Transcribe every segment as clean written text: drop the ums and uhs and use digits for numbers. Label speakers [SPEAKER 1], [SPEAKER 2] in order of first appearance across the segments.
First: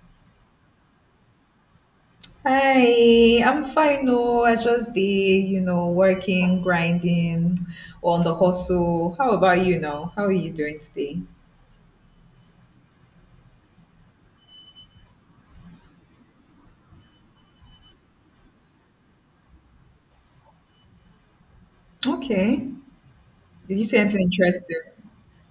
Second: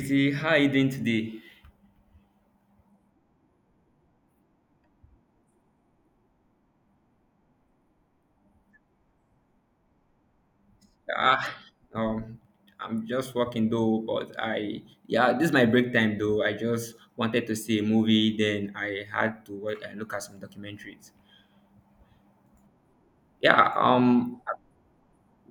[SPEAKER 1] Casey, how you doing today?
[SPEAKER 2] Hi, I'm fine. No, I just the you know, working, grinding, on the hustle. How about you now? How are you doing today?
[SPEAKER 1] Ah, um, I'm just working though, but this is my break time though. I just wanted to see a movie, then I had to look at some documentaries.
[SPEAKER 2] Okay.
[SPEAKER 1] Yeah,
[SPEAKER 2] Did you see anything
[SPEAKER 1] um,
[SPEAKER 2] interesting?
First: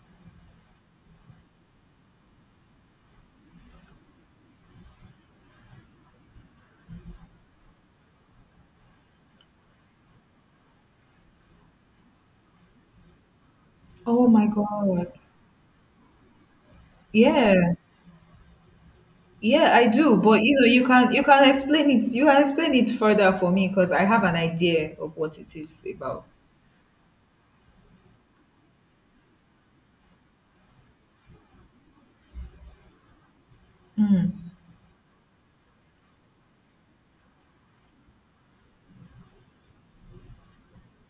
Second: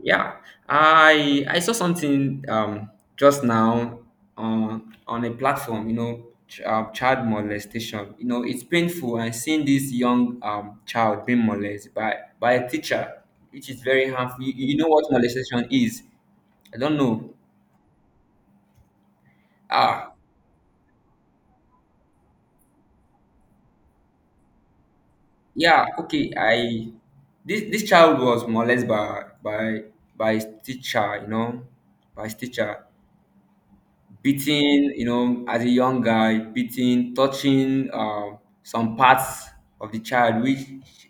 [SPEAKER 1] yeah, I saw something just now on a platform, you know, child molestation. You know, it's painful. And seeing this young child being molested by a teacher, which is very
[SPEAKER 2] Oh
[SPEAKER 1] harmful.
[SPEAKER 2] my
[SPEAKER 1] You know what
[SPEAKER 2] God.
[SPEAKER 1] molestation is, I don't know.
[SPEAKER 2] Yeah. Yeah, I
[SPEAKER 1] Ah,
[SPEAKER 2] do. But you know, you can explain it. You can explain it further for me because I have an idea of what it is
[SPEAKER 1] yeah,
[SPEAKER 2] about.
[SPEAKER 1] okay. I this this child was molested by his teacher, you know, by his teacher, beating, you know, as a young guy, beating, touching some parts of the child which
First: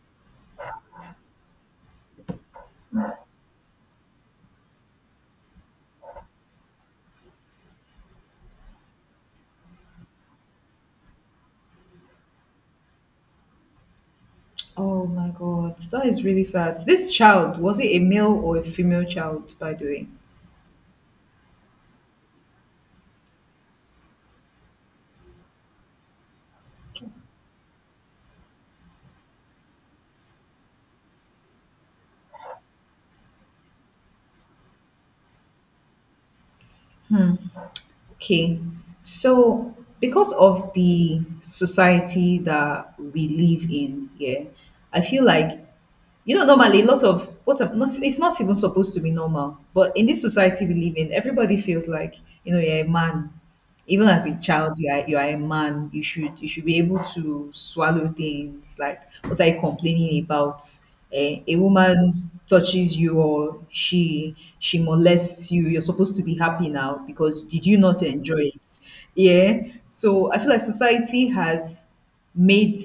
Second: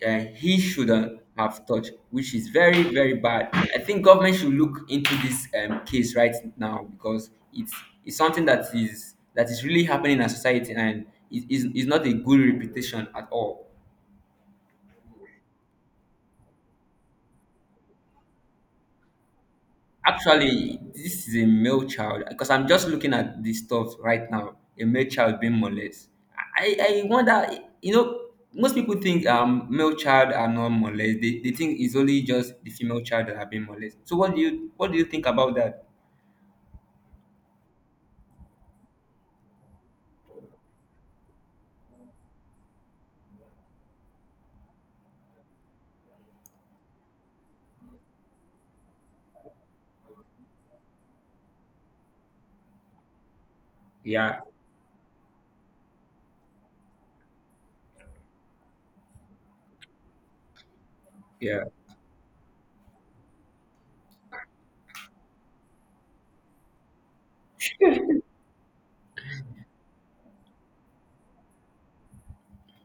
[SPEAKER 1] he shouldn't have touched, which is very bad. I think government should look into this case right now because it's something that is really happening in our society and is not a good reputation at all.
[SPEAKER 2] Oh my God, that is really sad. This child, was it a male or a female child, by the way?
[SPEAKER 1] Actually, this is a male child because I'm just looking at this stuff right now. A male child being molested. I wonder, you know, most people think male child are not molested. They think it's only just the female child that are being molested. So what do you think about that?
[SPEAKER 2] Okay. So, because of the society that we live in, yeah, I feel like you know, normally lots of not, it's not even supposed to be normal, but in this society we live in, everybody feels like you know, you're a man, even as a
[SPEAKER 1] Yeah,
[SPEAKER 2] child you are a man, you should be able to swallow things like, what are you complaining about? Eh, a
[SPEAKER 1] yeah,
[SPEAKER 2] woman touches you, or she molests you, you're supposed to be happy now because did you not enjoy it? Yeah, so I feel like society has made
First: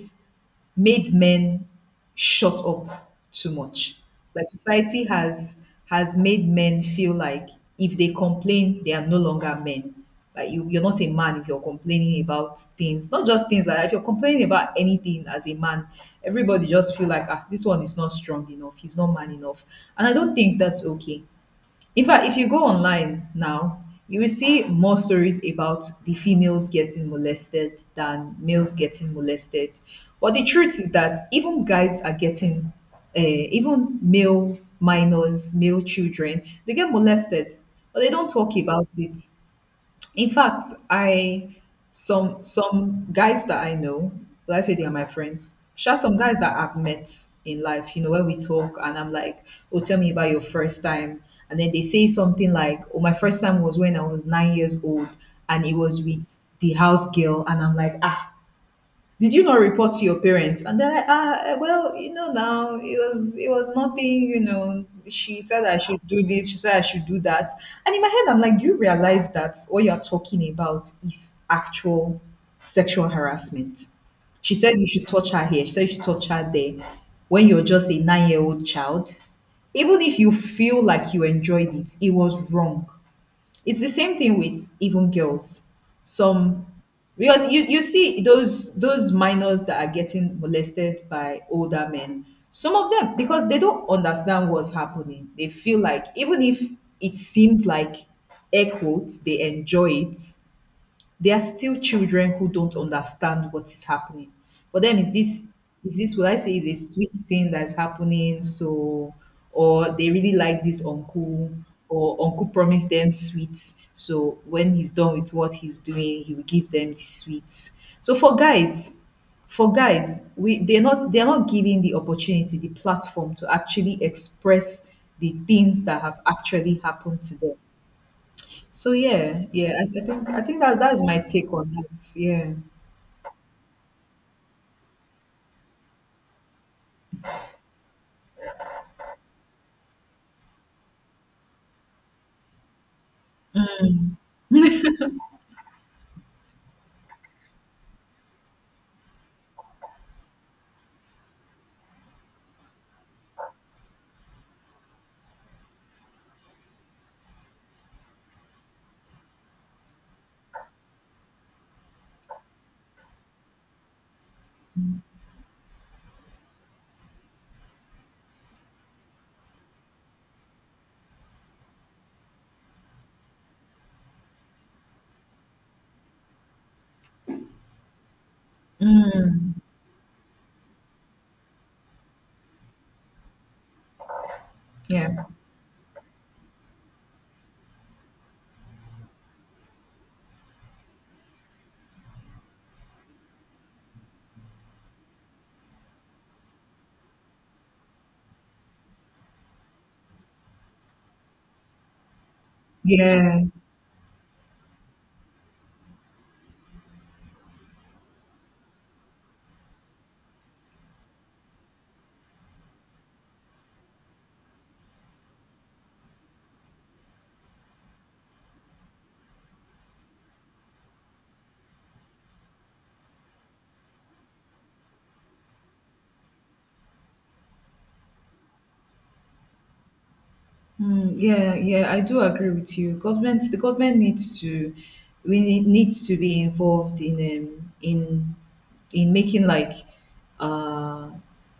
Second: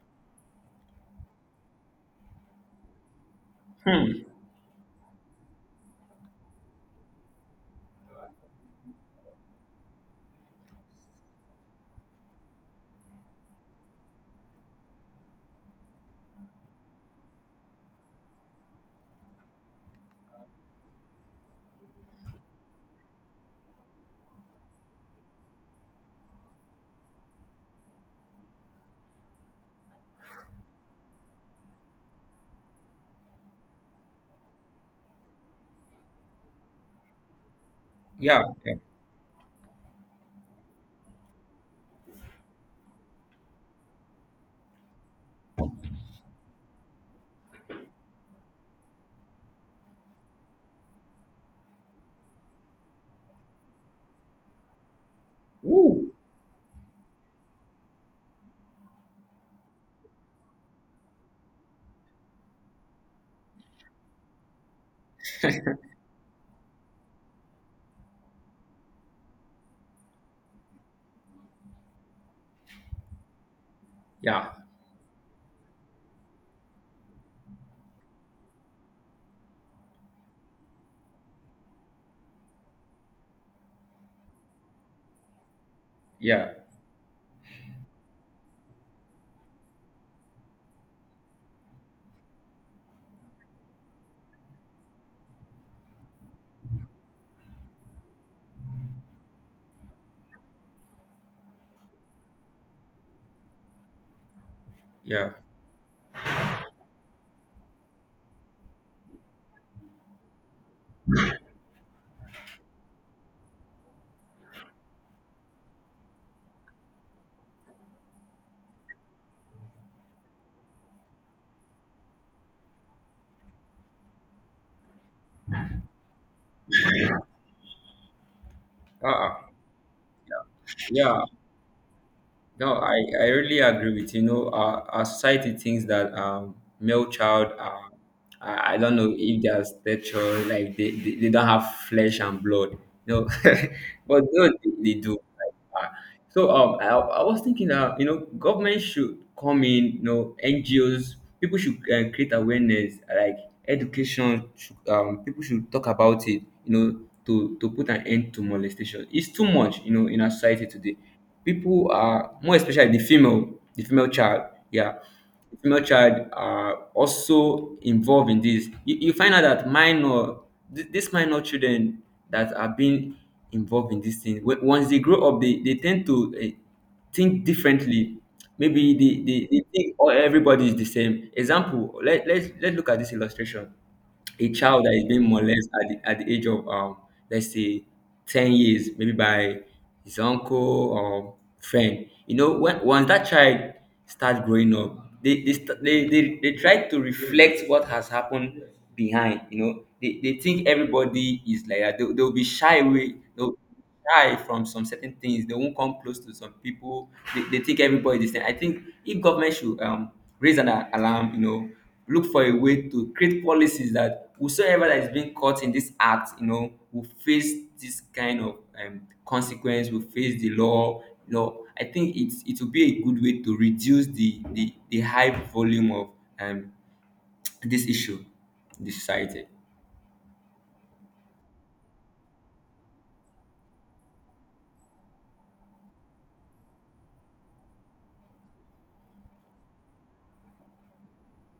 [SPEAKER 2] made men shut up too much.
[SPEAKER 1] hmm,
[SPEAKER 2] Like society has made men feel like if they complain, they are no longer men. Like you're not a man if you're complaining about things, not just things like that. If you're complaining about anything as a man, everybody just feel like, ah, this one is not strong enough, he's not man enough, and I don't think that's okay. In fact, if you go online now, you will see more stories about the females getting molested than males getting molested. But the truth is that even guys are getting, uh, even male minors, male children, they get molested, but they don't
[SPEAKER 1] yeah,
[SPEAKER 2] talk
[SPEAKER 1] yeah.
[SPEAKER 2] about it. In fact, I some guys that I know, will I say they are my friends, sure, some guys that I've met in life, you know, when we talk and I'm like, oh, tell me about your first time. And then they say something like, oh, my first time was when I was 9 years old and it was
[SPEAKER 1] Woo.
[SPEAKER 2] with the house girl, and I'm like, ah, did you not report to your parents? And they're like, ah, eh, well, you know now, it was nothing, you know, she said I should do this, she said I should do that. And in my head, I'm like, do you realize that what you're talking about is actual sexual harassment?
[SPEAKER 1] Yeah,
[SPEAKER 2] She said you should touch her here, she said you should touch her there, when you're just a 9 year old child. Even if you feel like you enjoyed it, it was wrong. It's the same thing with even girls,
[SPEAKER 1] yeah,
[SPEAKER 2] some, because you see those minors that are getting molested by older men, some of them, because they don't understand what's happening, they feel like, even if it seems like, air quotes, they enjoy it, there are still children who don't understand what is happening. For them, is
[SPEAKER 1] yeah,
[SPEAKER 2] this, is this what I say is a sweet thing that's happening? So, or they really like this uncle, or uncle promised them sweets. So when he's done with what he's doing, he will give them the sweets. So for guys, we, they're not giving the opportunity, the platform to actually express the things that have actually happened to them. So
[SPEAKER 1] uh-uh,
[SPEAKER 2] yeah, yeah, I think that that's my
[SPEAKER 1] yeah.
[SPEAKER 2] take on that. Yeah,
[SPEAKER 1] No, I really agree with you. You know, our society thinks that male child are, I don't know if their stature, like they don't have flesh and blood. You know, but no, they do. Like, so I was thinking that you know government should come in, you know, NGOs, people should create awareness, like education. Should, people should talk about it, you know, to put an end to molestation. It's too much, you know, in our society today. People are, more especially the female child. Yeah, female child are also involved in this. You find out that these minor children that are being involved in this thing when, once they grow up they tend to think differently, maybe they think all everybody is the same. Example, let's look at this illustration: a child that is
[SPEAKER 2] yeah,
[SPEAKER 1] being molested at the age of let's say 10 years maybe by his uncle or friend, you know, when once that child starts growing up they they try to reflect what has happened behind, you know. They think everybody is like that. They'll be shy away,
[SPEAKER 2] yeah,
[SPEAKER 1] shy from some certain things. They won't come close to some people. They think everybody is the same. I think if government should raise an alarm, you know, look for a way to create policies that whosoever that is being caught in this act, you know, will face this kind of consequence, will face the law. You know, I think it will be a good way to reduce the high volume of um, this issue in the society.
[SPEAKER 2] mm, yeah, yeah. I do agree with you. The government needs to, needs to be involved in um, in in making like uh,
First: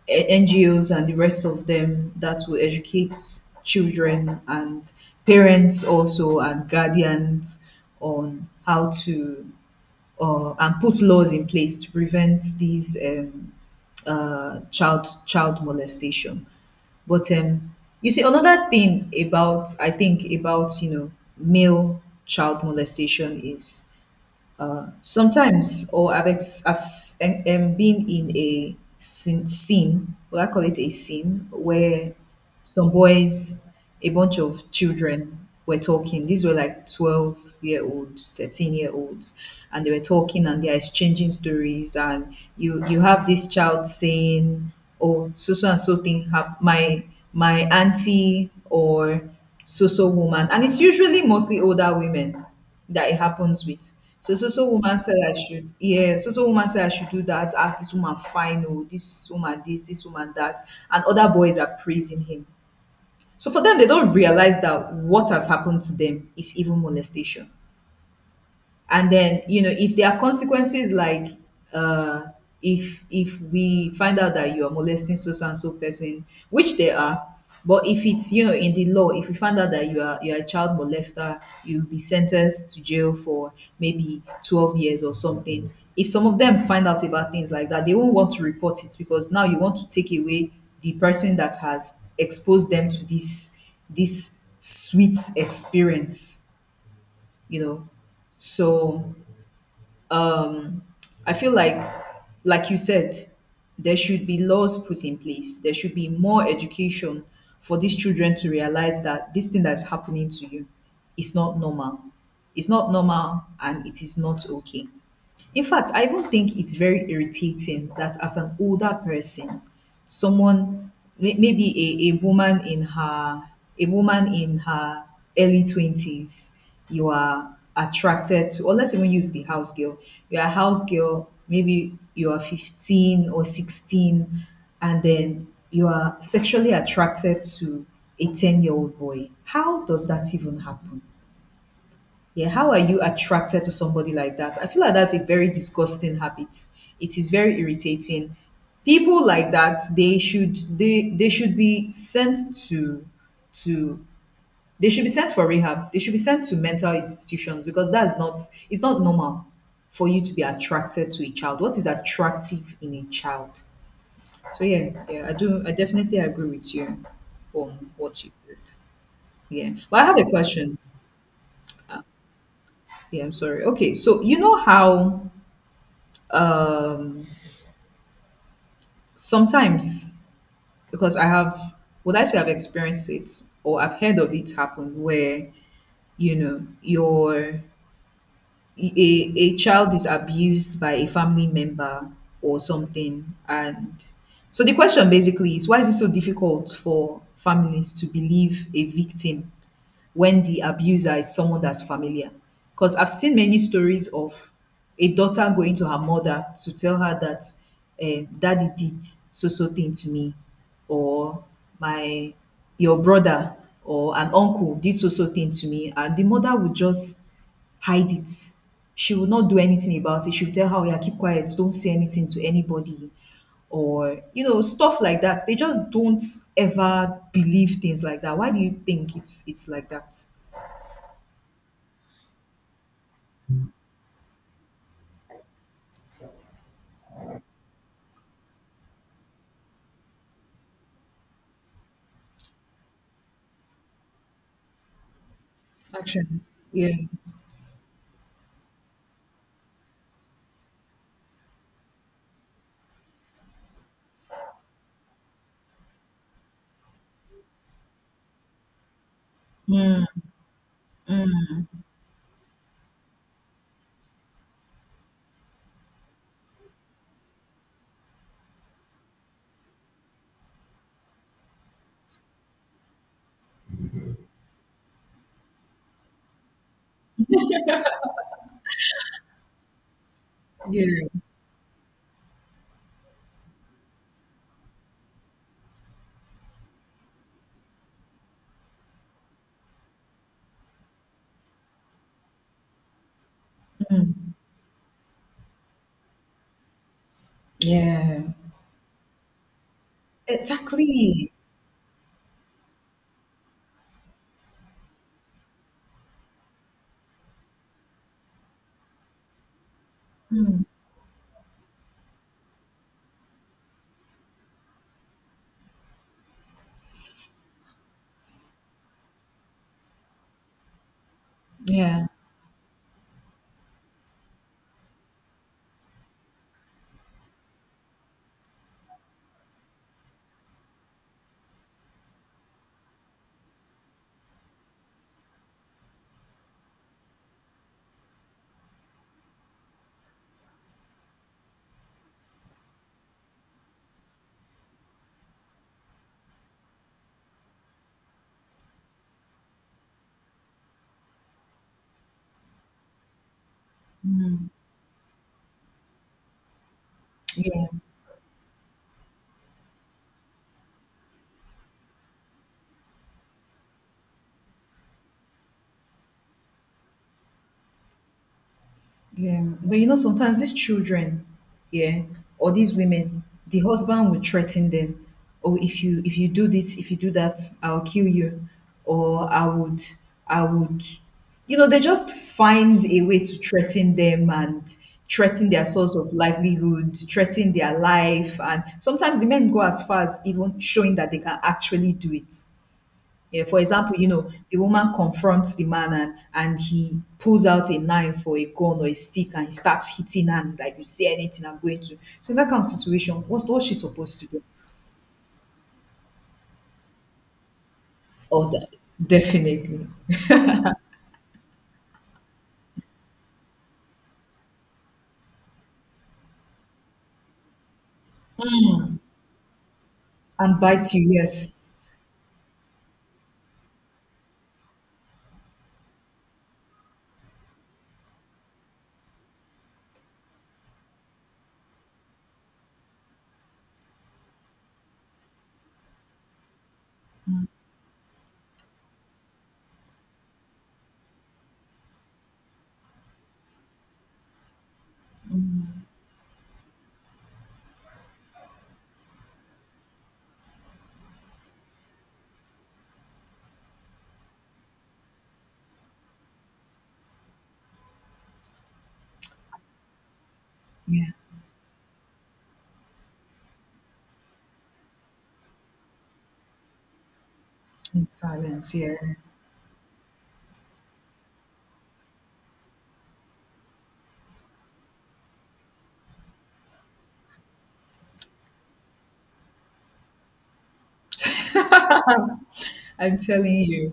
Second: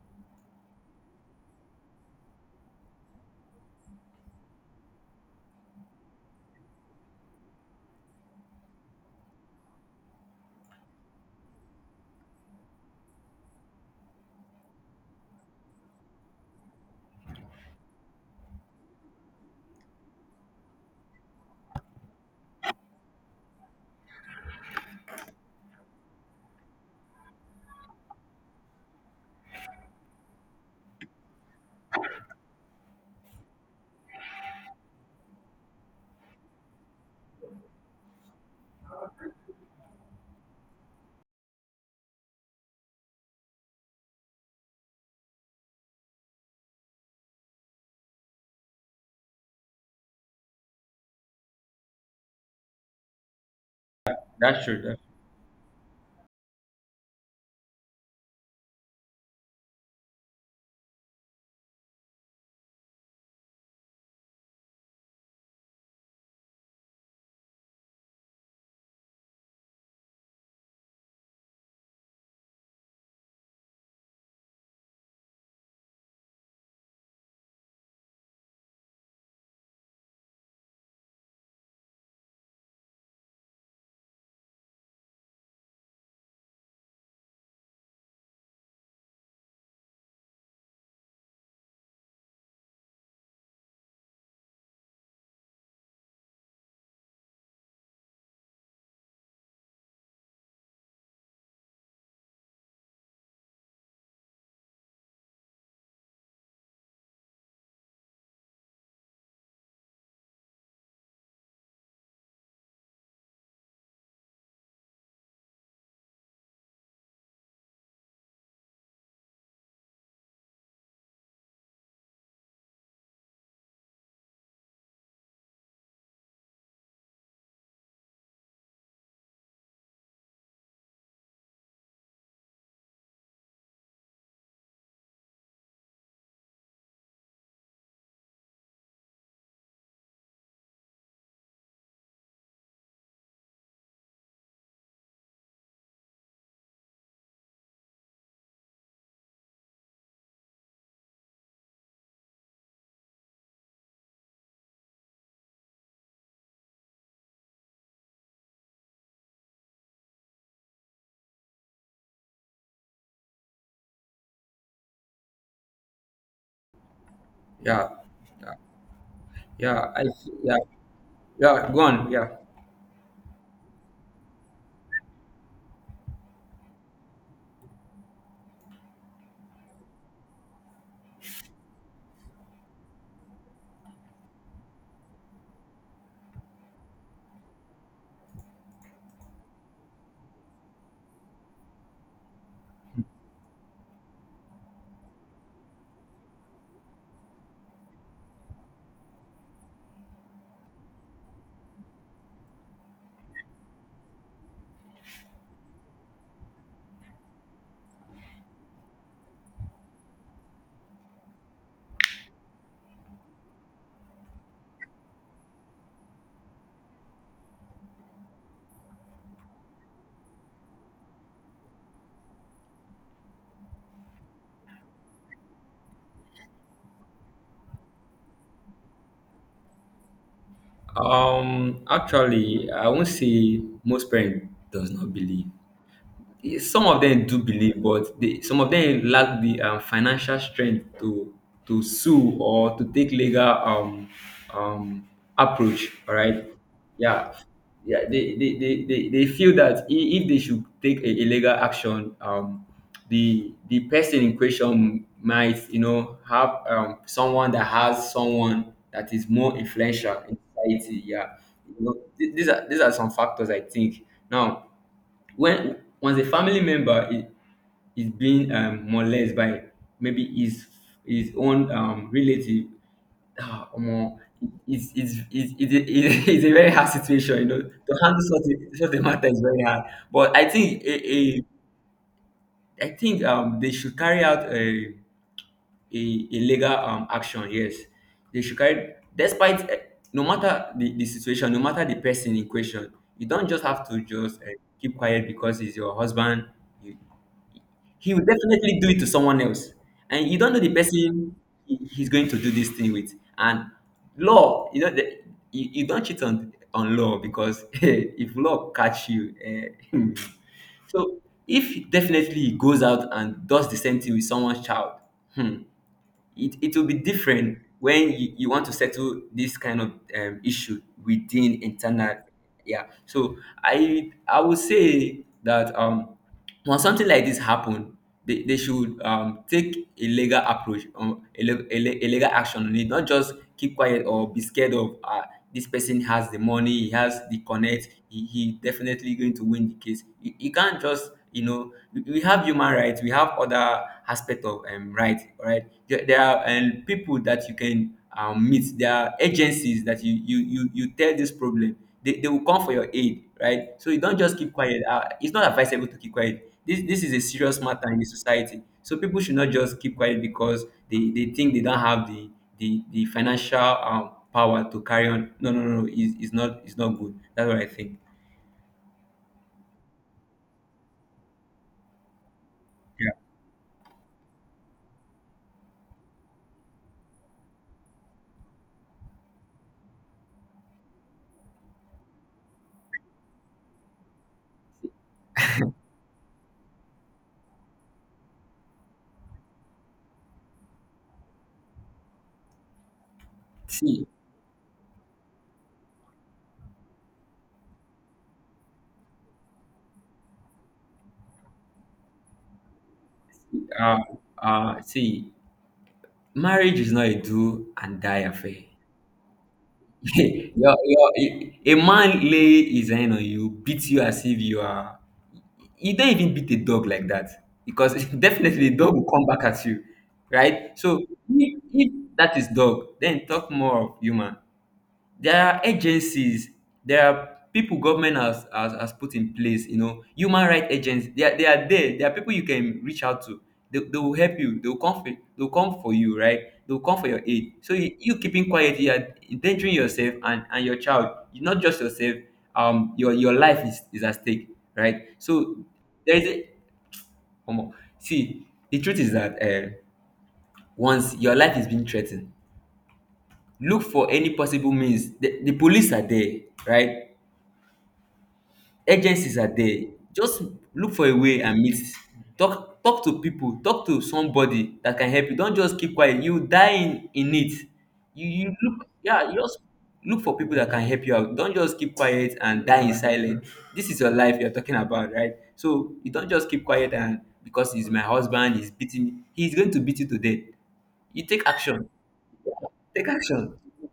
[SPEAKER 2] NGOs and the rest of them that will educate children and parents also and guardians on how to, or, and put laws in place to prevent these child molestation. But you see, another thing about I think about, you know, male child molestation is, sometimes, or I've been in a scene, well, I call it a scene where some boys, a bunch of children were talking. These were like 12-year-olds, 13-year-olds, and they were talking and they're exchanging stories. And you have this child saying, oh, so so and so thing, my auntie or so so woman. And it's usually mostly older women that it happens with. So so
[SPEAKER 1] That's
[SPEAKER 2] so
[SPEAKER 1] true.
[SPEAKER 2] woman
[SPEAKER 1] That's,
[SPEAKER 2] said I should yeah, so so woman said I should do that. Ah, this woman fine, oh, this woman this, this woman that, and other boys are praising him. So for them, they don't realize that what has happened to them is even molestation. And then, you know, if there are consequences, like, uh if we find out that you are molesting so so and so person, which there are, but if it's, you know, in the law, if we find out that you are a child molester, you'll be sentenced to jail for maybe 12 years or something. If some of them find out about things like that, they won't want to report it, because now you want to take away the person that has exposed them to this, this sweet experience, you know. So I feel like you said, there should be laws put in place. There should be more education for these children to realize that this thing that's happening to you is not normal. It's not normal, and it is not okay. In fact, I even think it's very irritating that as an older person, someone, maybe a woman in her, a woman in her early 20s, you are attracted to, or let's even use the house girl. You're a house girl, maybe you are 15 or 16, and then you are sexually attracted to a 10 year old boy. How does that even happen? Yeah, how are you attracted to somebody like that? I feel like that's a very disgusting habit. It is very irritating. People like that, they should be sent to, to they should be sent for rehab. They should be sent to mental institutions, because that's not, it's not normal for you to be attracted to a child. What is attractive in a child? So yeah, yeah, I definitely agree with you
[SPEAKER 1] yeah,
[SPEAKER 2] on what you said. Yeah.
[SPEAKER 1] yeah,
[SPEAKER 2] But
[SPEAKER 1] I,
[SPEAKER 2] I have a
[SPEAKER 1] yeah,
[SPEAKER 2] question.
[SPEAKER 1] yeah. Go on. Yeah.
[SPEAKER 2] Yeah, I'm sorry. Okay, so you know how, Um, sometimes, because I have, would I say I've experienced it, or I've heard of it happen where, you know, your a child is abused by a family member or something. And so the question basically is, why is it so difficult for families to believe a victim when the abuser is someone that's familiar? Because I've seen many stories of a daughter going to her mother to tell her that, daddy did so so thing to me, or my your brother or an uncle did so so thing to me, and the mother would just hide it. She will not do anything about it. She'll tell her, oh yeah, keep quiet, don't say anything to anybody, or you know, stuff like that. They just don't ever believe things like that. Why do you think it's like that?
[SPEAKER 1] Actually, I won't say most parents does not believe, yeah, some of them do believe, but they, some of them lack the financial strength to sue or to take legal um approach. All
[SPEAKER 2] Action.
[SPEAKER 1] right,
[SPEAKER 2] Yeah.
[SPEAKER 1] yeah, yeah. They feel that if they should take a legal action, the person in question might, you know, have someone that has someone that is more influential in society. Yeah, you know, these are some factors I think. Now, when once a family member is being molested by maybe his own relative, ah, omo, it's a very hard situation, you know. To handle such a, such a matter is very hard. But I think
[SPEAKER 2] Yeah,
[SPEAKER 1] I think they should carry out a, a legal action. Yes, they should carry. Despite eh, no matter the situation, no matter the person in question, you don't just have to just keep quiet because he's your husband. You, he
[SPEAKER 2] yeah.
[SPEAKER 1] will definitely do it to someone else. And you don't know the
[SPEAKER 2] Exactly.
[SPEAKER 1] person he's going to do this thing with. And law, you know, the, you don't cheat on law because if law catch you, eh, so if definitely he goes out and does the same thing with someone's child, hmm, it will be different when you want to settle this kind of issue within
[SPEAKER 2] Yeah,
[SPEAKER 1] internal. Yeah, so I would say that when something like this happen, they should take a legal approach, a legal action on it, not just keep quiet or be scared of this person has the money, he has the connect, he definitely going to win the case. You can't just, you know, we have human rights, we have other aspect of right, right? There are people that you can meet, there are agencies that you tell this problem, they will come for your aid, right? So you don't just keep quiet. It's not advisable to keep quiet. This is a serious
[SPEAKER 2] yeah.
[SPEAKER 1] matter in the society. So people should not just keep quiet because they think they don't have the the financial power to carry on. No, no, no, no. It's not good. That's what I think.
[SPEAKER 2] Yeah, but you know, sometimes these children, yeah, or these
[SPEAKER 1] Yeah.
[SPEAKER 2] women, the husband will threaten them. Oh, if you, if you do this, if you do that, I'll kill you, or I would, you know, they just find a way to threaten them and threaten their source of livelihood, threaten their life. And sometimes the men go as far as even showing that they can actually do it. Yeah, for example,
[SPEAKER 1] See,
[SPEAKER 2] you know, the woman confronts the man and he pulls out a knife or a gun or a stick and he starts hitting her, and he's like, you say anything, I'm going to. So, in that kind of situation, what what's she
[SPEAKER 1] uh,
[SPEAKER 2] supposed to do?
[SPEAKER 1] see, marriage is not a do and die
[SPEAKER 2] Oh,
[SPEAKER 1] affair.
[SPEAKER 2] the, definitely.
[SPEAKER 1] your, your, a man lay his hand on you, beat you as if you are, you don't even beat a dog like that because definitely the dog will come back at you,
[SPEAKER 2] And
[SPEAKER 1] right?
[SPEAKER 2] bite
[SPEAKER 1] So
[SPEAKER 2] you, yes.
[SPEAKER 1] if that is dog, then talk more of human. There are agencies, there are people government has, has put in place, you know, human rights agents, they are there. There are people you can reach out to. They will help you. They will come for, they'll come for you, right? They'll come for your aid. So you keeping quiet, you are endangering yourself and your child. You- Not just yourself, your life is at stake, right? So there is a, come on. See, the truth is that once your life is being threatened, look for any possible means. The police are there, right? Agencies are there. Just look
[SPEAKER 2] Yeah.
[SPEAKER 1] for a way and meet, talk to people, talk to somebody that can help you. Don't just keep quiet, you die in it.
[SPEAKER 2] In
[SPEAKER 1] you you
[SPEAKER 2] silence,
[SPEAKER 1] look
[SPEAKER 2] yeah.
[SPEAKER 1] yeah you just look for people that can help you out. Don't just keep quiet and die in silence. This is your life you're talking about, right? So you don't just keep quiet and because he's my husband he's beating me, he's going to beat you to death. You take action. Take
[SPEAKER 2] I'm
[SPEAKER 1] action.
[SPEAKER 2] telling you.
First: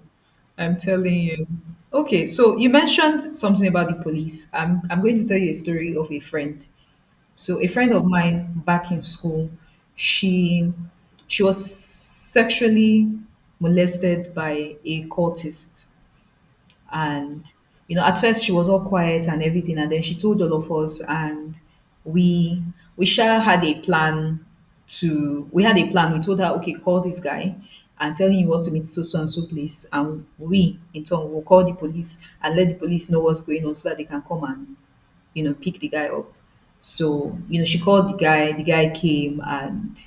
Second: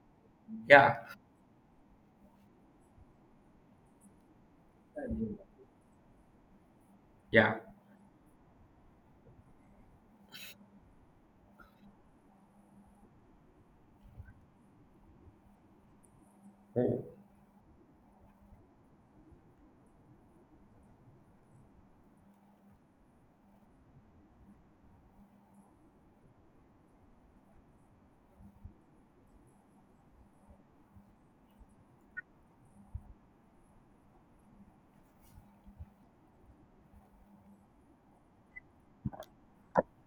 [SPEAKER 2] I'm
[SPEAKER 1] Yeah,
[SPEAKER 2] telling you. Okay, so you mentioned something about the police. I'm going to tell you a story of a friend.
[SPEAKER 1] yeah,
[SPEAKER 2] So a friend of mine back in school, she she was sexually molested by a cultist.
[SPEAKER 1] oh,
[SPEAKER 2] And, you know, at first she was all quiet and everything. And then she told all of us, and we, we sure had a plan we had a plan. We told her, okay, call this guy and tell him you want to meet so, so and so place. And we, in turn, will call the police and let the police know what's going on so that they can come and, you know, pick the guy up. So, you know, she called the guy came and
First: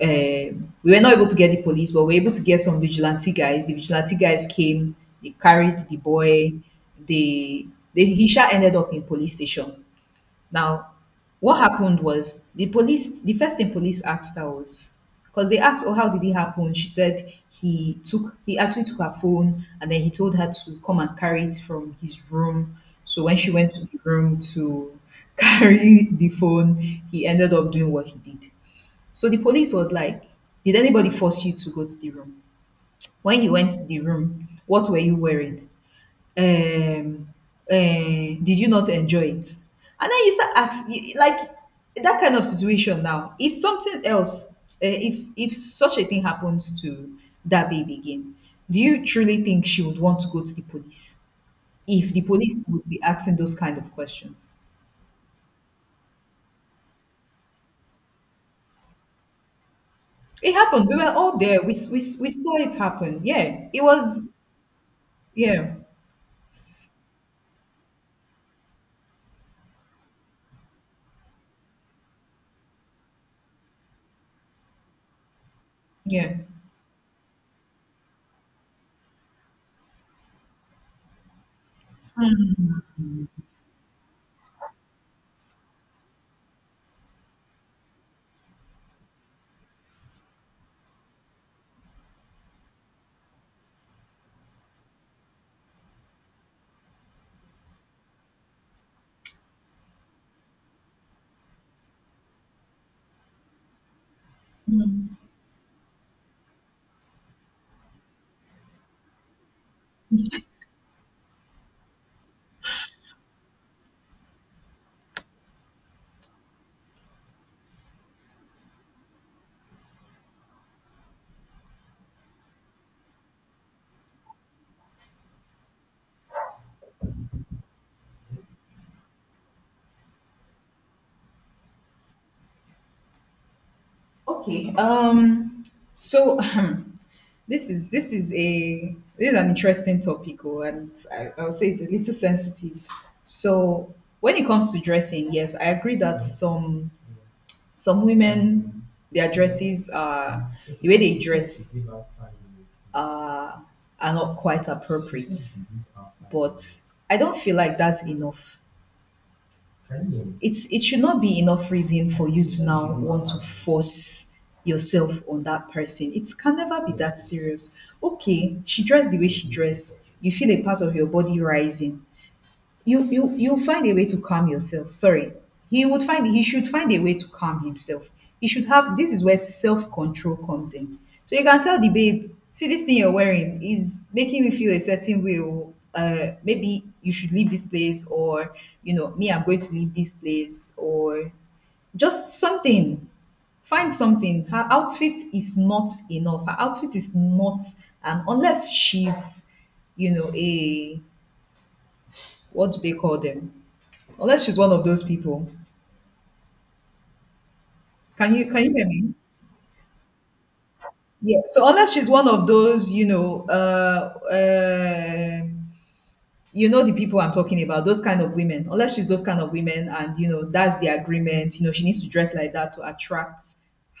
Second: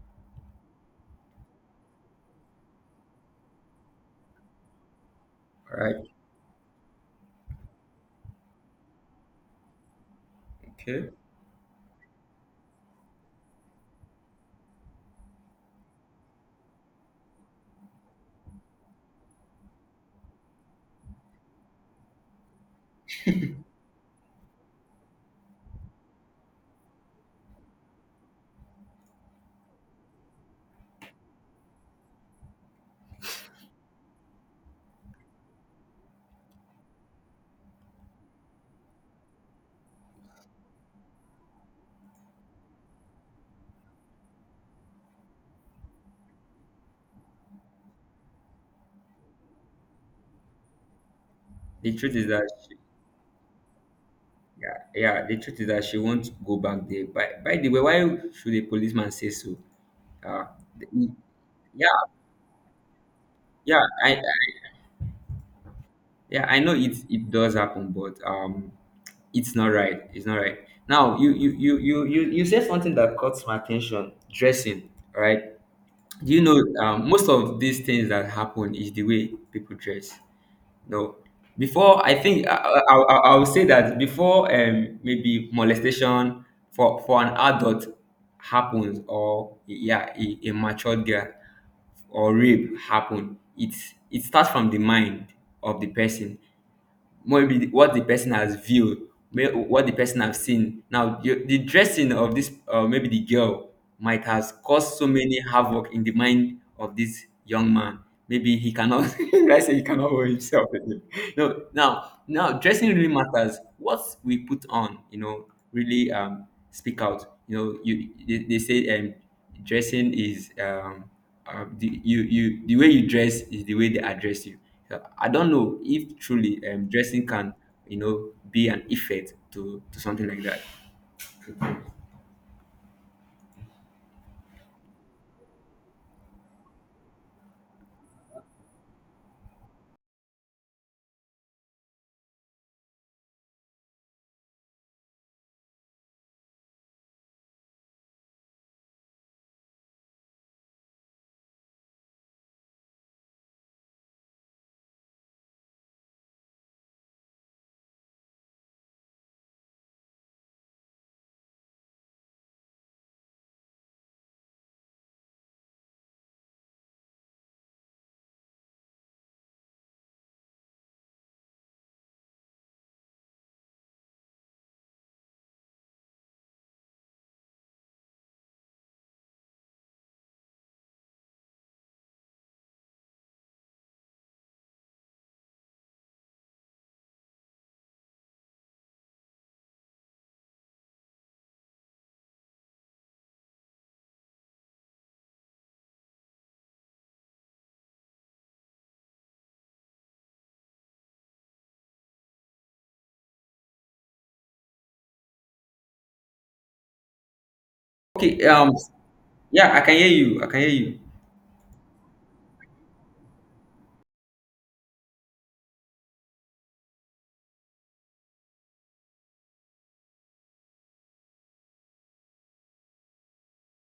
[SPEAKER 2] we were not able to get the police, but we were able to get some vigilante guys. The vigilante guys came, they carried
[SPEAKER 1] all
[SPEAKER 2] the
[SPEAKER 1] right,
[SPEAKER 2] boy. They, they he ended up in police station. Now,
[SPEAKER 1] okay.
[SPEAKER 2] what happened was the police. The first thing police asked her was because they asked, "Oh, how did it happen?" She said he actually took her phone and then he told her to come and carry it from his room. So when she went to the room to carry the phone, he ended up doing what he did. So the police was like, did anybody force you to go to the room? When you went to the room, what were you wearing? Um, did you not enjoy it? And then you start asking, like, that kind of situation now. If something else, if such a thing happens to that baby again, do you truly think she would want to go to the police?
[SPEAKER 1] The
[SPEAKER 2] If
[SPEAKER 1] truth
[SPEAKER 2] the
[SPEAKER 1] is that,
[SPEAKER 2] police would be asking those kind of questions,
[SPEAKER 1] yeah, yeah. The truth is that she won't go back there. By the way, why should a policeman say so? Uh,
[SPEAKER 2] it happened. We
[SPEAKER 1] the-
[SPEAKER 2] were all there.
[SPEAKER 1] yeah,
[SPEAKER 2] We saw it happen. Yeah,
[SPEAKER 1] yeah,
[SPEAKER 2] it was.
[SPEAKER 1] I
[SPEAKER 2] Yeah,
[SPEAKER 1] yeah, I know it it does happen, but it's not right. It's not right. Now, you said something that caught my attention. Dressing, right? Do
[SPEAKER 2] yeah.
[SPEAKER 1] you know most of these things that happen is the way people dress. No, before I think I would say that before maybe molestation for an adult happens, or yeah, a mature girl or rape happen, it starts from the mind of the person, maybe what the person has viewed, may- what the person have seen. Now the dressing of this, maybe the girl, might has caused so many havoc in the mind of this young man. Maybe he cannot I say he cannot hold himself again. No, now now dressing really matters. What we put on, you know, really speak out, you know. You they say dressing is the you you the way you dress is the way they address you. So I don't know if truly dressing can, you know, be an effect to something like that.
[SPEAKER 2] Okay. So this is an interesting topic, oh, and I'll say it's a little sensitive. So when it comes to dressing, yes, I agree that some women their dresses are the way they dress uh, are not quite appropriate, but I don't feel like that's enough. It's it should not be enough reason for you to now want to force yourself on that person. It can never be that serious. Okay, she dressed the way she dressed. You feel a part of your body rising, you find a way to calm yourself, sorry, he should find a way to calm himself. He should have, this is where self-control comes in. So you can tell the babe, see this thing you're wearing is making me feel a certain way, or maybe you should leave this place, or you know me, I'm going to leave this place, or just something. Find something. Her outfit is not enough. Her outfit is not. And unless she's, you know, a, what do they call them, unless she's one of those people. Can
[SPEAKER 1] Okay,
[SPEAKER 2] you can you hear me?
[SPEAKER 1] yeah, I can hear you. I can hear you.
[SPEAKER 2] Yeah. So unless she's one of those, um you know the people I'm talking about, those kind of women. Unless she's those kind of women, and you know that's the agreement. You know she needs to dress like that to attract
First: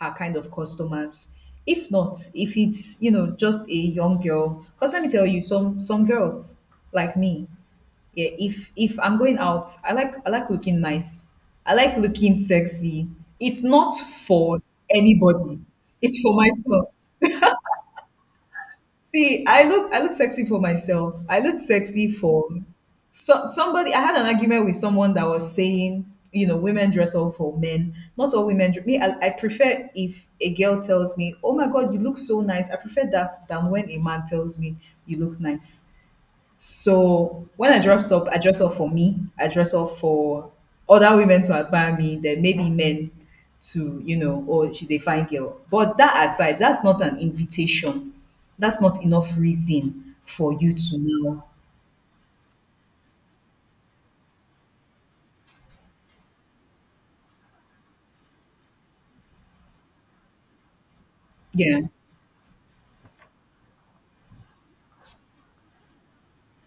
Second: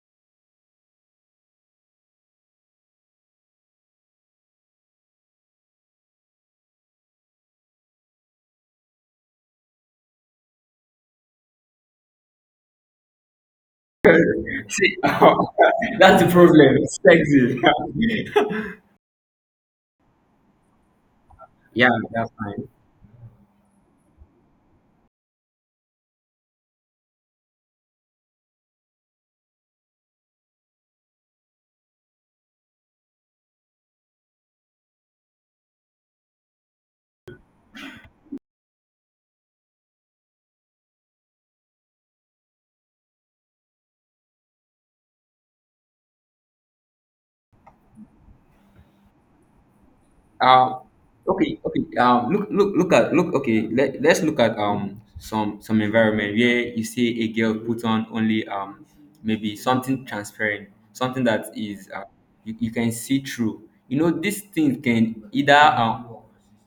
[SPEAKER 2] her kind of customers. If not, if it's you know just a young girl, because let me tell you, some girls like me, yeah. If I'm going out, I like looking nice. I like looking sexy. It's not for
[SPEAKER 1] See,
[SPEAKER 2] anybody. It's
[SPEAKER 1] that's the
[SPEAKER 2] for
[SPEAKER 1] problem.
[SPEAKER 2] myself.
[SPEAKER 1] Sexy.
[SPEAKER 2] See, I look sexy for myself. I look
[SPEAKER 1] yeah,
[SPEAKER 2] sexy
[SPEAKER 1] that's
[SPEAKER 2] for
[SPEAKER 1] fine.
[SPEAKER 2] so somebody. I had an argument with someone that was saying, you know, women dress up for men. Not all women. Me, I prefer if a girl tells me, "Oh my God, you look so nice." I prefer that than when a man tells me, "You look nice." So when I dress up for me. I dress up for other women to admire me. Then maybe men to, you know, oh she's a fine girl. But that aside, that's not an invitation. That's not enough reason for you
[SPEAKER 1] Um,
[SPEAKER 2] to know.
[SPEAKER 1] okay, okay. Look, look, look at look. Okay, let's look at some environment where you see a girl put on only maybe something transparent, something that
[SPEAKER 2] Yeah.
[SPEAKER 1] is you can see through. You know, these things can either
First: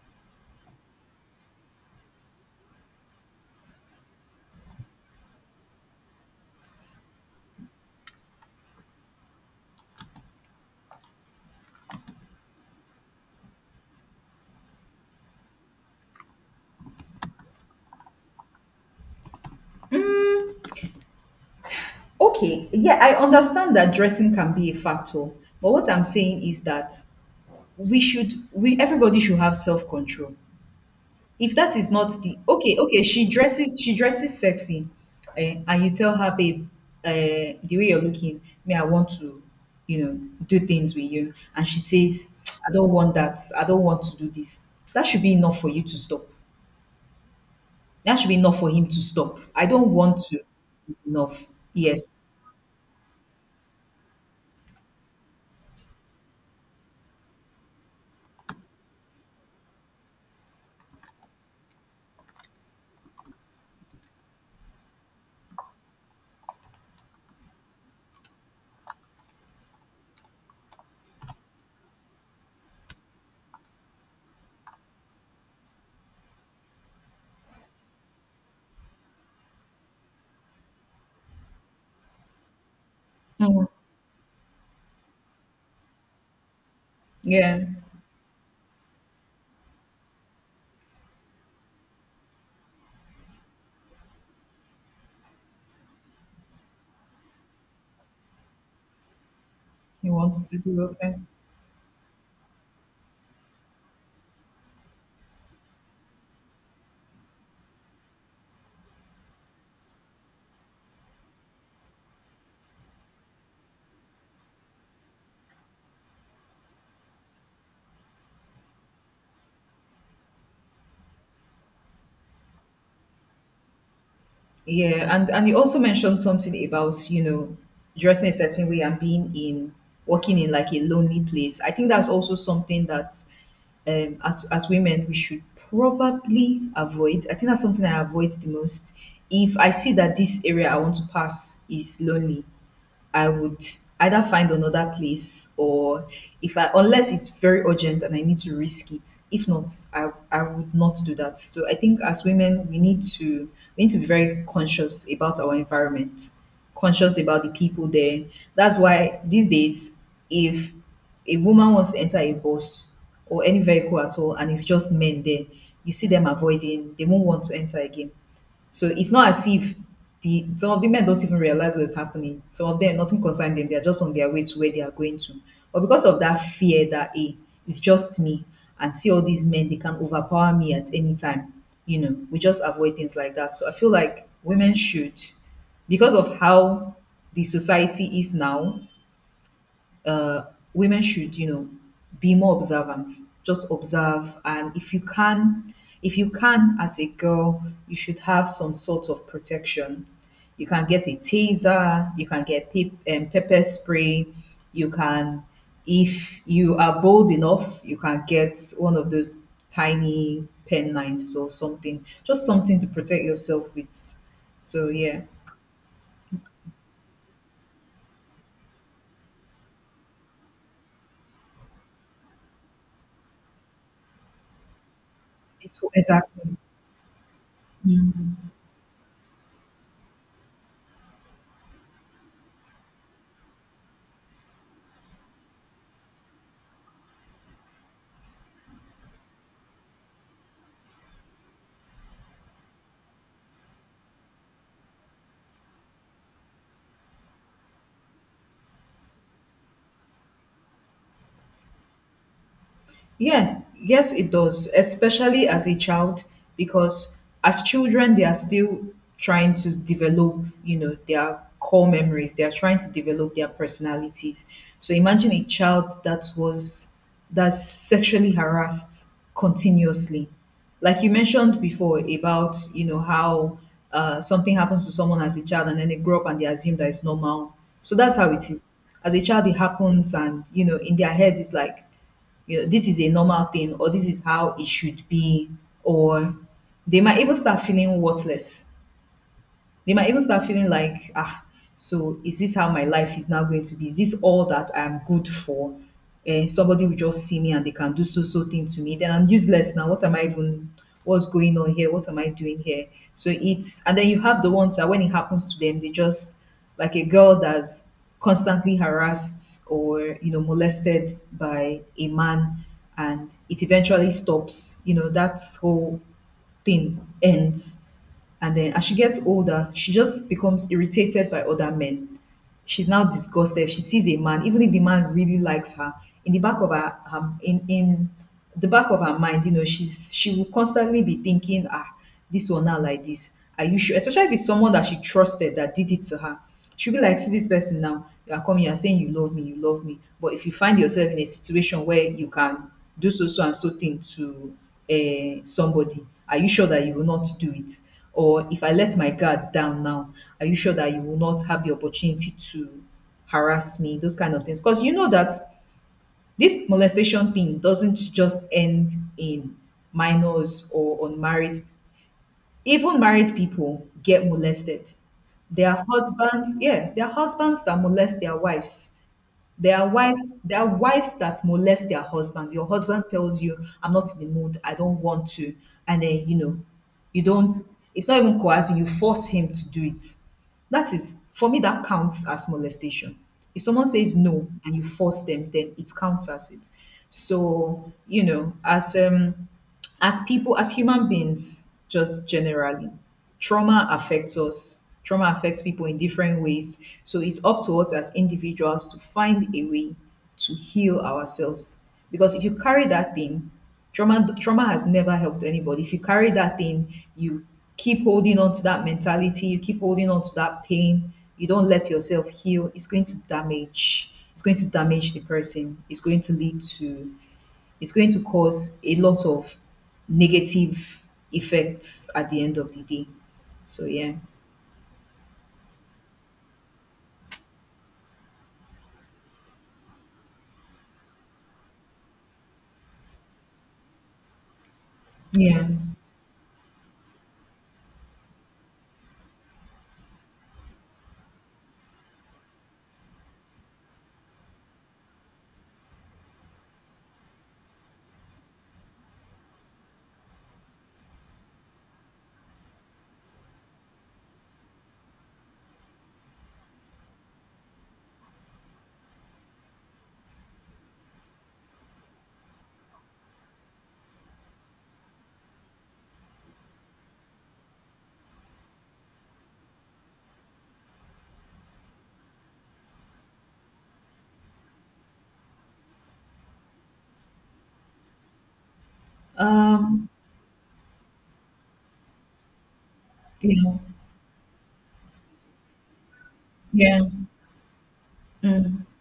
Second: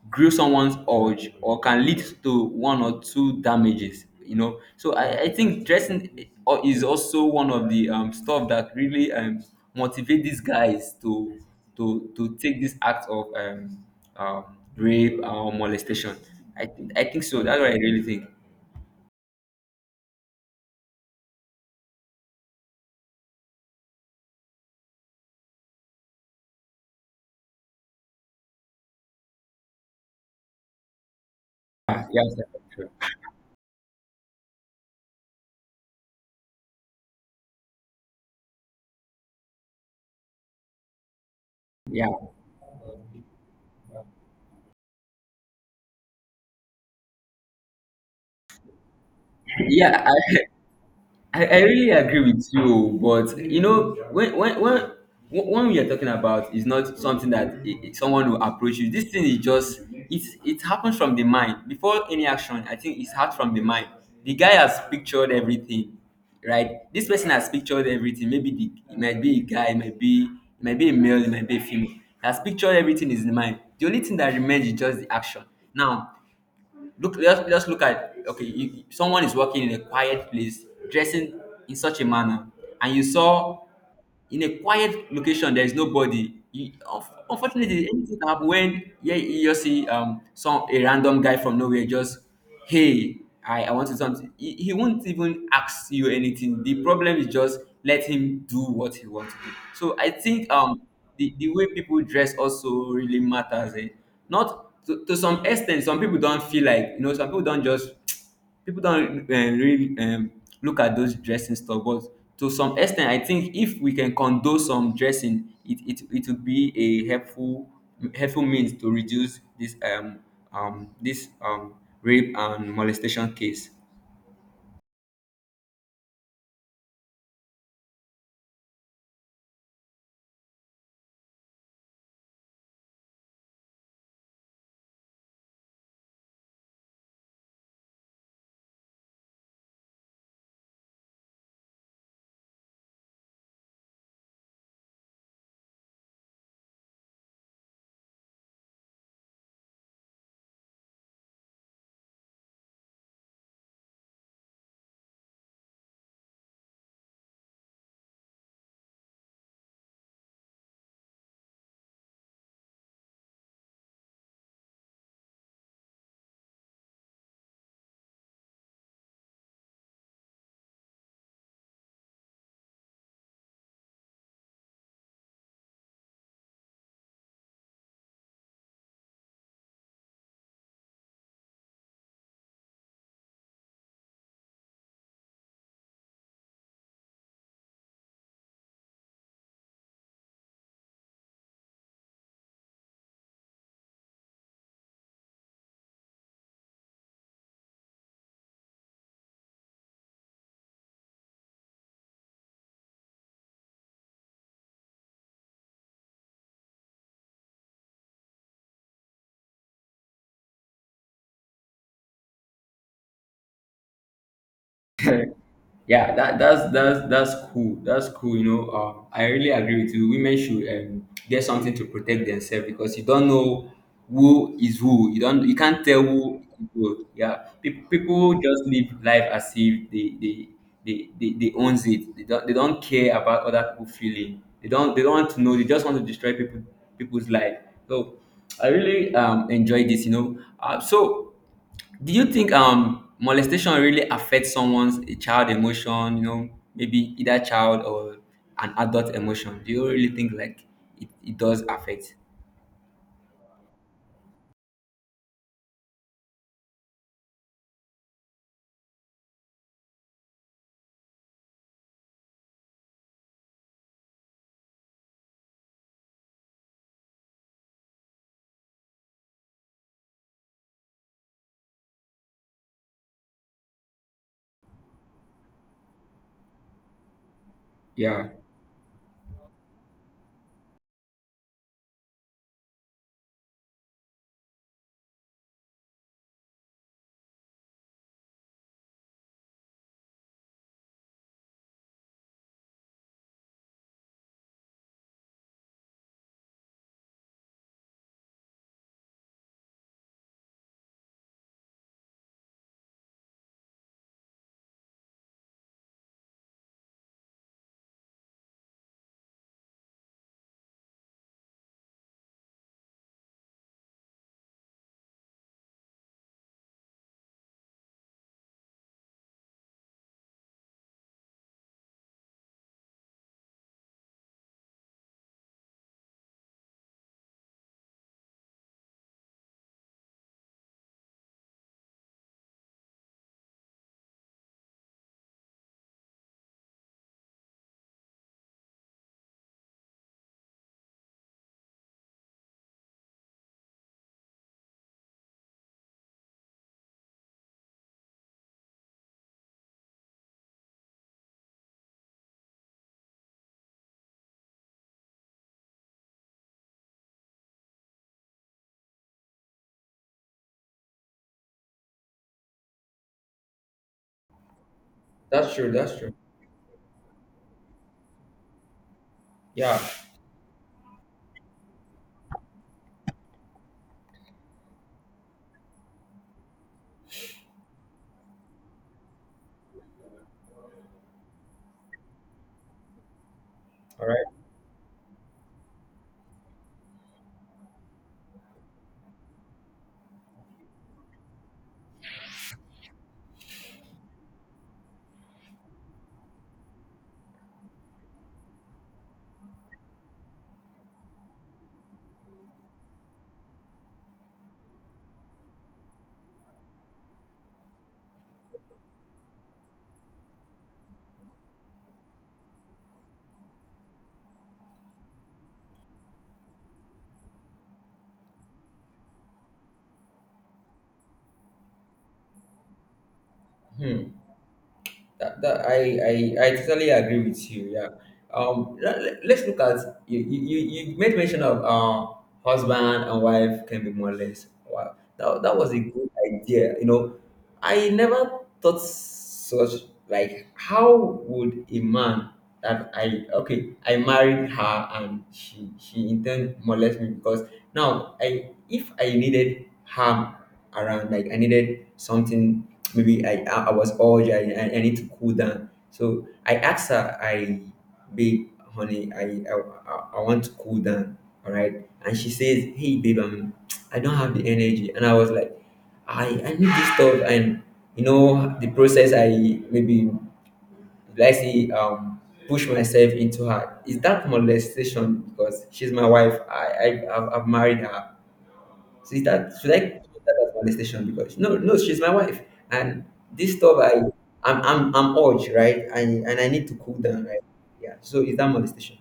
[SPEAKER 1] grill someone's urge or can lead to one or two damages, so I think dressing is also one of the stuff that really motivate these guys to to take this act of um, rape or molestation. I think so. That's what I really think.
[SPEAKER 2] Okay, yeah, I understand that dressing can be a factor, but what I'm saying is that we everybody should have self control. If that is
[SPEAKER 1] Ah,
[SPEAKER 2] not
[SPEAKER 1] yeah,
[SPEAKER 2] the, okay
[SPEAKER 1] sir.
[SPEAKER 2] okay, she dresses, she dresses sexy, and you tell her, babe, uh, the way you're looking me, I want to, you know, do things with you, and she
[SPEAKER 1] Yeah,
[SPEAKER 2] says, I don't want that, I don't want to do this. That should be enough for you to stop. That should be enough for him to stop. I don't
[SPEAKER 1] yeah,
[SPEAKER 2] want
[SPEAKER 1] I,
[SPEAKER 2] to enough.
[SPEAKER 1] I really
[SPEAKER 2] Yes.
[SPEAKER 1] agree with you, but you know, when we are talking about is not something that someone will approach you. This thing is just it happens from the mind before any action. I think it's hard from the mind. The guy has pictured everything, right? This person has pictured everything. Maybe the it might be a guy, it might be a male, it might be a female. He has pictured everything, is in the mind. The only thing that remains is just the action. Now, look, just look at, okay, you, someone is walking in a quiet place, dressing in such a manner, and you saw,
[SPEAKER 2] Mm,
[SPEAKER 1] in a quiet location there is nobody. You,
[SPEAKER 2] yeah,
[SPEAKER 1] unfortunately anything can happen when, yeah, you just see some a random guy from nowhere just, hey, I want to do something. He won't even ask you anything. The problem is just let him do what he wants to do. So I
[SPEAKER 2] he wants
[SPEAKER 1] think
[SPEAKER 2] to do, okay.
[SPEAKER 1] the way people dress also really matters, eh? Not to some extent some people don't feel like, you know, some people don't just people don really look at those dressing stuff, but to some extent, I think if we can condone some dressing it would be a helpful, helpful means to reduce this this rape and molestation case.
[SPEAKER 2] Yeah, and you also mentioned something about, you know, dressing a certain way and being in working in like a lonely place. I think that's also something that as women we should probably avoid. I think that's something I avoid the most. If I see that this area I want to pass is lonely, I would either find another place or if, I unless it's very urgent and I need to risk it. If not, I would not do that. So I think as women we need to be very conscious about our environment, conscious about the people there. That's why these days if a woman wants to enter a bus or any vehicle at all and it's just men there, you see them avoiding, they won't want to enter again. So it's not as if the some of the men don't even realize what's happening. Some of them nothing concerns them. They are just on their way to where they are going to. But because of that fear that a it's just me and see all these men, they can overpower me at any time. You know, we just avoid things like that. So I feel like women should, because of how the society is now, uh, women should you know be more observant, just observe, and if you can, if you can as a girl you should have some sort of protection. You can get a taser, you can get pepper spray. You can, if you are bold enough, you can get one of those tiny pen knives or something, just something to protect yourself with. So yeah,
[SPEAKER 1] Yeah, that's cool, that's cool, you know. I really agree with you, women should, get something to protect themselves because you don't know who is who. You don't, you
[SPEAKER 2] it's
[SPEAKER 1] can't tell who
[SPEAKER 2] exactly.
[SPEAKER 1] is who. Yeah. People just live life as if they owns it. They don't care about other people feeling. They don't want to know. They just want to destroy people, people's life. So I really enjoy this, you know. So do you think molestation really affects someone's, a child emotion, you know, maybe either child or an adult emotion? Do you really think like it does affect?
[SPEAKER 2] Yeah, yes, it does, especially as a child, because as children, they are still trying to develop, you know, their core memories. They are trying to develop their personalities. So imagine a child that's sexually harassed continuously. Like you mentioned before about, you know, how something happens to someone as a child and then they grow up and they assume that it's normal. So that's
[SPEAKER 1] Yeah,
[SPEAKER 2] how it is. As a child, it happens, and, you know, in their head, it's like, you know, this is a normal thing or this is how it should be, or they might even start feeling worthless. They might even start feeling like, ah, so is this how my life is now going to be? Is this all that I'm good for? And somebody will just see me and they can do so so thing to me. Then I'm useless now. What am I even? What's going on here? What am I doing here? So it's, and then you have the ones that when it happens to them, they just, like a girl that's constantly harassed or you know molested by a man, and it eventually stops, you know, that's whole thing ends. And then as she gets older, she just becomes irritated by other men. She's now disgusted. She sees a man, even if the man really likes her, in the back of her mind, you know, she will constantly be thinking, ah, this one now like this. Are you sure? Especially if it's someone that she trusted that did it to her. She'll be like, see this person now. You are coming, you are saying you love me, you love me. But if you find yourself in a situation where you can do so so and so thing to somebody, are you sure that you will not do it? Or if I let my guard down now, are you sure that you will not have the opportunity to harass me? Those kind of things. Because you know that this molestation thing doesn't just end in minors or unmarried, even married people get molested.
[SPEAKER 1] that's
[SPEAKER 2] There
[SPEAKER 1] true.
[SPEAKER 2] are
[SPEAKER 1] That's true.
[SPEAKER 2] husbands, yeah, there are husbands that molest their wives. There
[SPEAKER 1] Yeah.
[SPEAKER 2] are wives, there are wives that molest their husband. Your husband tells you, I'm not in the mood, I don't want to. And then, you know, you don't, it's not even coercing, you force him to do it. That is, for me, that counts as molestation. If someone says no and you force them, then it counts as it. So, you know, as people as human beings just generally, trauma affects us, trauma affects people in different ways, so it's up to us as individuals to find a way to heal ourselves, because if you carry that thing, trauma has never helped anybody. If you carry that thing, you keep holding on to that mentality, you keep holding on to that pain, you don't let yourself heal, it's going to damage, it's going to damage the person, it's going to lead to, it's going to cause a lot of negative effects at the end of the day. So
[SPEAKER 1] Hmm.
[SPEAKER 2] yeah,
[SPEAKER 1] That, that I, I I totally agree with you. Yeah. Let us look at you. You made mention of husband and wife can be more or less. Wow, that, that
[SPEAKER 2] yeah,
[SPEAKER 1] was a good idea. You know, I never thought such, like how would a man that, I, okay, I married her and she in turn molest me. Because now I, if I needed harm around, like I needed something, maybe I was urged, I need to cool down, so I asked her, I, babe, honey, I want to cool down, all right? And she says, hey, babe, I don't have the energy. And I was like, I need this stuff. And, you know, the process, I maybe, let's say, push myself into her. Is that molestation? Because she's my wife. I've married her. So is that, should I
[SPEAKER 2] um,
[SPEAKER 1] put that as molestation? Because, no, no, she's my wife. And this
[SPEAKER 2] you
[SPEAKER 1] stuff,
[SPEAKER 2] know,
[SPEAKER 1] I, I'm urge, right? And I need to cool
[SPEAKER 2] yeah.
[SPEAKER 1] down, right? Yeah. So is that
[SPEAKER 2] Mm.
[SPEAKER 1] molestation?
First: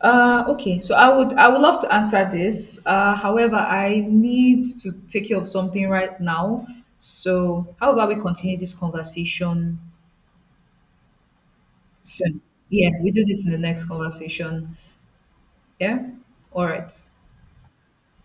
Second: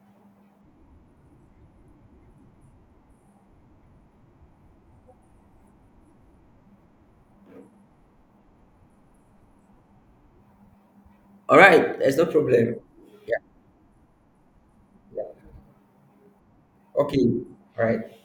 [SPEAKER 2] Okay, so I would love to answer this. However, I need to take care of something right now. So how about we continue this conversation
[SPEAKER 1] All right, there's no
[SPEAKER 2] soon?
[SPEAKER 1] problem.
[SPEAKER 2] Yeah, we do
[SPEAKER 1] Yeah,
[SPEAKER 2] this in the next conversation.
[SPEAKER 1] yeah.
[SPEAKER 2] Yeah. All right.
[SPEAKER 1] Okay. All right.